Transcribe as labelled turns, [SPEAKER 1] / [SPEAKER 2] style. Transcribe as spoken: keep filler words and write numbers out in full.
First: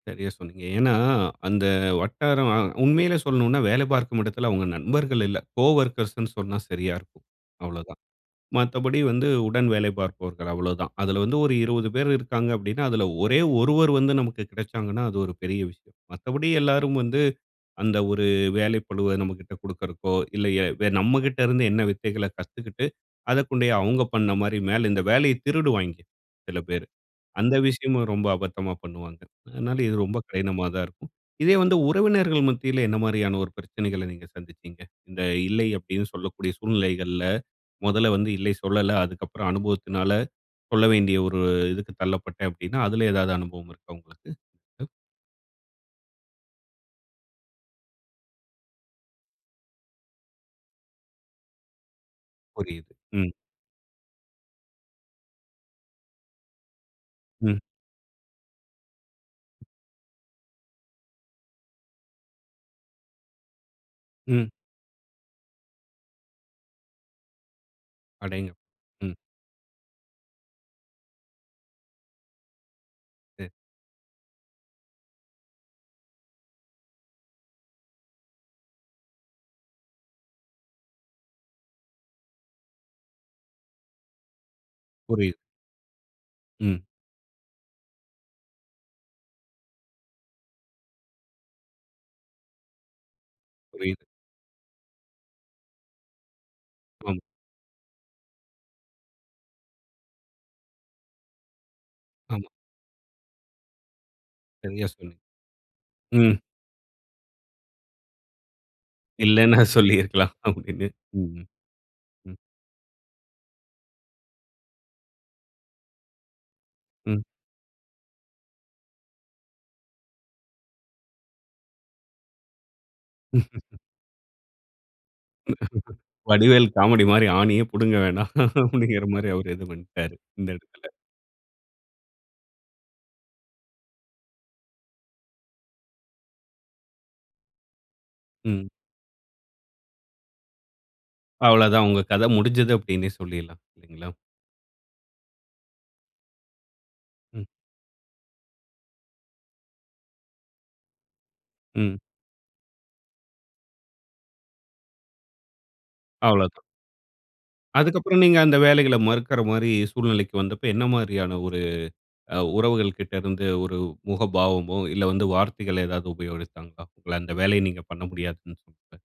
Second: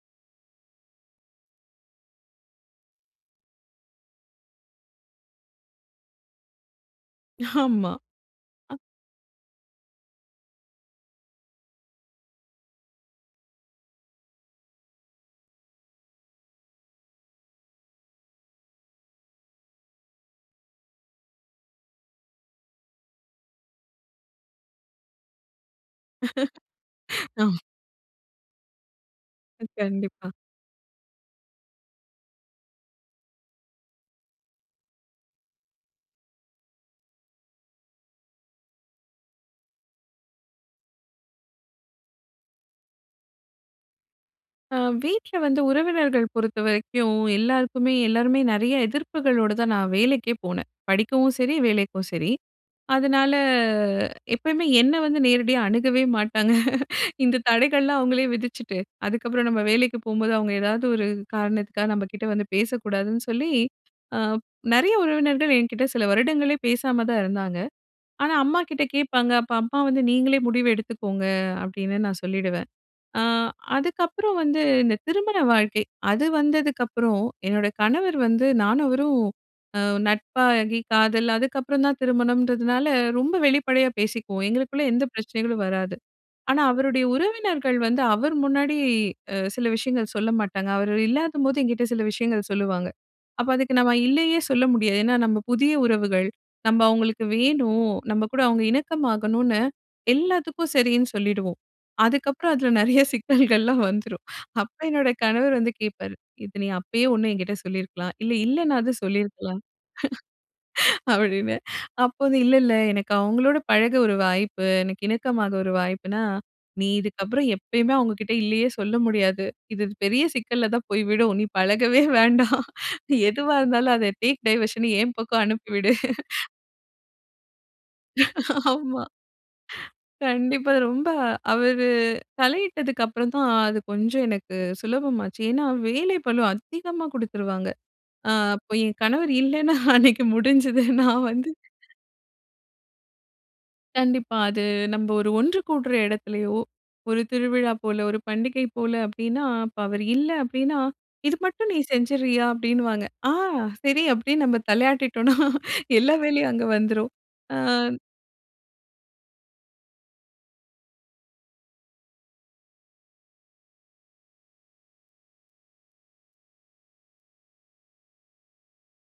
[SPEAKER 1] சரியா சொன்னீங்க. ஏன்னா, அந்த வட்டாரம் அ உண்மையிலே சொல்லணுனா, வேல பார்க்கும் இடத்தில அவங்க நண்பர்கள் இல்ல. கோவொர்க்கர்ஸ்ன்னு சொன்னா சரியா இருக்கும்
[SPEAKER 2] ஆமா.
[SPEAKER 1] அவ்வளோதான்.
[SPEAKER 2] ஆ
[SPEAKER 1] மத்தபடி வந்து உடன் வேலை பார்ப்பவர்கள் அவ்வளோதான் அதில வந்து ஒரு இருபது பேர் இருக்காங்க அப்டின்னா அதில ஒரே ஒருவர் வந்து நமக்கு கிடைச்சாங்கன்னா, அது ஒரு பெரிய விஷயம். மத்தபடி எல்லாரும் வந்து அந்த ஒரு வேலை பழுவ நம்மகிட்ட குடுக்கறக்கோ, இல்ல எ நம்மகிட்ட இருந்து என்ன வித்தைகள கத்துக்கிட்டு அதக்கொண்டேயே அவங்க பண்ண மாரி, மேல இந்த வேலையை திருடுவாய்ங்க சில பேர். அந்த
[SPEAKER 2] ஆம்.
[SPEAKER 1] விஷயமும் ரொம்ப அபத்தமா பண்ணுவாங்க.
[SPEAKER 2] அ,
[SPEAKER 1] அதனால இது ரொம்ப
[SPEAKER 2] கண்டிப்பா.
[SPEAKER 1] கடினமா தான் இருக்கும். இதே வந்து உறவினர்கள் மத்தியில என்ன மாரியான ஒரு பிரச்சனகள நீங்க சந்திச்சிங்க. இந்த இல்லை அப்டினு சொல்லக்கூடிய சூழ்நிலைகள்ல முதல்ல வந்து இல்ல சொல்லல. அதுக்கு அப்புறம் அனுபவத்தினால சொல்ல வேண்டிய ஒரு இதுக்கு தள்ளப்பட்டேன் அப்டினா, அதில ஏதாவது அனுபவம் இருக்கா உங்களுக்கு?
[SPEAKER 2] அ வீட்ல வந்து உறவினர்ங்கள் பொறுத்த வரைக்கும் எல்லாருக்குமே எல்லாருமே நெறைய எதிர்ப்புகளோடு தான் நான் வேலைக்கே போனேன். படிக்கவும் சரி, வேலைக்கும் சரி.
[SPEAKER 1] புரியுது. ம்.
[SPEAKER 2] அதனால எப்பயுமே என்ன வந்து நேரடியா அணுகவே மாட்டாங்க. இந்த
[SPEAKER 1] ம்.
[SPEAKER 2] தடைகள்லாம் அவங்களே விதிச்சுட்டு, அதுக்கப்புறம் நம்ம வேலைக்கு போம்போது அவங்க ஏதாவது ஒரு காரணத்துக்கா நம்ம கிட்ட வந்து பேசக்கூடாதுன்னு சொல்லி, அ
[SPEAKER 1] ம்.
[SPEAKER 2] நெறைய உறவினர்கள் என்கிட்ட சில வருடங்களே பேசாம தான் இருந்தாங்க. ஆனா,
[SPEAKER 1] அடேங்க,
[SPEAKER 2] அம்மாகிட்ட
[SPEAKER 1] ம்.
[SPEAKER 2] கேட்பாங்க. அப்ப அம்மா வந்து நீங்களே முடிவு எடுத்துக்கோங்க அப்டின்னு நான் சொல்லிடுவேன். ஆ
[SPEAKER 1] சரி.
[SPEAKER 2] அதுக்கப்புறம் வந்து இந்த திருமண வாழ்க்கை அது வந்ததுக்கப்புறம் என்னோட கணவர் வந்து நானும் அவரும் ஒரு நட்பாகி காதல் அதுக்கப்புறம் தான் திருமணம்ன்றதுனால ரொம்ப வெளிப்படையா பேசிக்குவோம் எங்களுக்குள்ள எந்த
[SPEAKER 1] புரியுது.
[SPEAKER 2] பிரச்சனகளும் வராது. ஆனா,
[SPEAKER 1] ம்.
[SPEAKER 2] அவருடைய உறவினர்கள் வந்து அவர் முன்னாடி அ சில விஷயங்கள் சொல்ல மாட்டாங்க. அவர் இல்லாதபோது என்கிட்ட சில விஷயங்கள் சொல்லுவாங்க. அப்ப அதுக்கு நம்ம
[SPEAKER 1] புரியுது.
[SPEAKER 2] இல்லயே சொல்ல முடியாது. ஏன்னா, நம்ம புதிய உறவுகள் நம்ம
[SPEAKER 1] அம்.
[SPEAKER 2] அவங்களுக்கு வேணும். நம்ம கூட அவங்க இணக்கமாகணுனு, எல்லாத்துக்கும் சரினு சொல்லிடுவோம்.
[SPEAKER 1] அம்.
[SPEAKER 2] அதுக்கப்புறம் அதில நெறைய சிக்னல்கள் எல்லாம் வந்துரும். அப்ப
[SPEAKER 1] சரியா
[SPEAKER 2] என்னோட
[SPEAKER 1] சொன்னீங்க.
[SPEAKER 2] கணவர் வந்து கேட்பாரு.
[SPEAKER 1] ம்
[SPEAKER 2] இது நீ அப்பயே ஒண்ணு என்கிட்ட சொல்லியிருக்கலாம் இல்ல, இல்லனுனாது
[SPEAKER 1] இல்லன்னா
[SPEAKER 2] சொல்லியிருக்கலாம்.
[SPEAKER 1] சொல்லியிருக்கலாம் அப்டின்னு. ம்.
[SPEAKER 2] அப்டினு. அப்போது
[SPEAKER 1] ம்.
[SPEAKER 2] இல்ல இல்ல எனக்கு அவங்களோடு பழக ஒரு வாய்ப்பு எனக்கு இணக்கமா ஒரு வாய்ப்புனா, நீ
[SPEAKER 1] ம்.
[SPEAKER 2] இதுக்கு அப்புறம் எப்பையுமே அவங்ககிட்ட இல்லயே சொல்ல முடியாது. இது பெரிய சிக்கல்ல தான் போய் விடும். நீ பழகவே வேண்டாம். எதுவா இருந்தாலும் அத டேக் டைவர்ஷன் என் பக்கம் அனுப்பி விடு.
[SPEAKER 1] வடிவேல் காமெடி மாரி. "ஆணியே புடுங்க வேணாம்"
[SPEAKER 2] ஆமா.
[SPEAKER 1] அப்டிங்கிற மாரி அவர் எதும் பண்ட்டாரு. இந்த
[SPEAKER 2] கண்டிப்பா
[SPEAKER 1] இடத்தில.
[SPEAKER 2] ரொம்ப அவர் தலையிட்டதுக்கு அப்புறம் தான் அது கொஞ்சம் எனக்கு சுலபம் ஆச்சு. ஏன்னா வேலை பழு அதிகமா குடுத்துருவாங்க. ஆ
[SPEAKER 1] ம்.
[SPEAKER 2] அப்ப என் கணவர் இல்லனா அன்னைக்கு முடிஞ்சுது. நான் வந்து
[SPEAKER 1] அவ்வள தான் உங்க கத முடிஞ்சுது அப்டினே சொல்லிடலாம். [unintelligible]
[SPEAKER 2] கண்டிப்பா. அது நம்ம ஒரு ஒன்று கூடுற இடத்திலேயோ ஒரு
[SPEAKER 1] ம்.
[SPEAKER 2] திருவிழா போல ஒரு பண்டிகை போல அப்டின்னா, அப்ப அவர் இல்ல அப்டின்னா இது மட்டும் நீ
[SPEAKER 1] ம்.
[SPEAKER 2] செஞ்சுறியா அப்டின்னுவாங்க. ஆ சரி, அப்டின்னு நம்ம தலையாட்டிட்டோம்னா எல்லா வேலையும்
[SPEAKER 1] அவ்வளவுதா
[SPEAKER 2] அங்க வந்துரும். அ.
[SPEAKER 1] அதுக்கப்புறம் நீங்க அந்த வேலைகள மறுக்கிற மாரி சூழ்நிலைக்கு வந்தப்போ, என்ன மாரியான ஒரு அ உறவுகள் கிட்ட இருந்து ஒரு முகபாவமோ, இல்ல வந்து வார்த்தைகள் ஏதாவது உபயோகிச்சாங்களா உங்கள அந்த வேலையை நீங்க பண்ண முடியாதுன்னு சொன்னப்ப.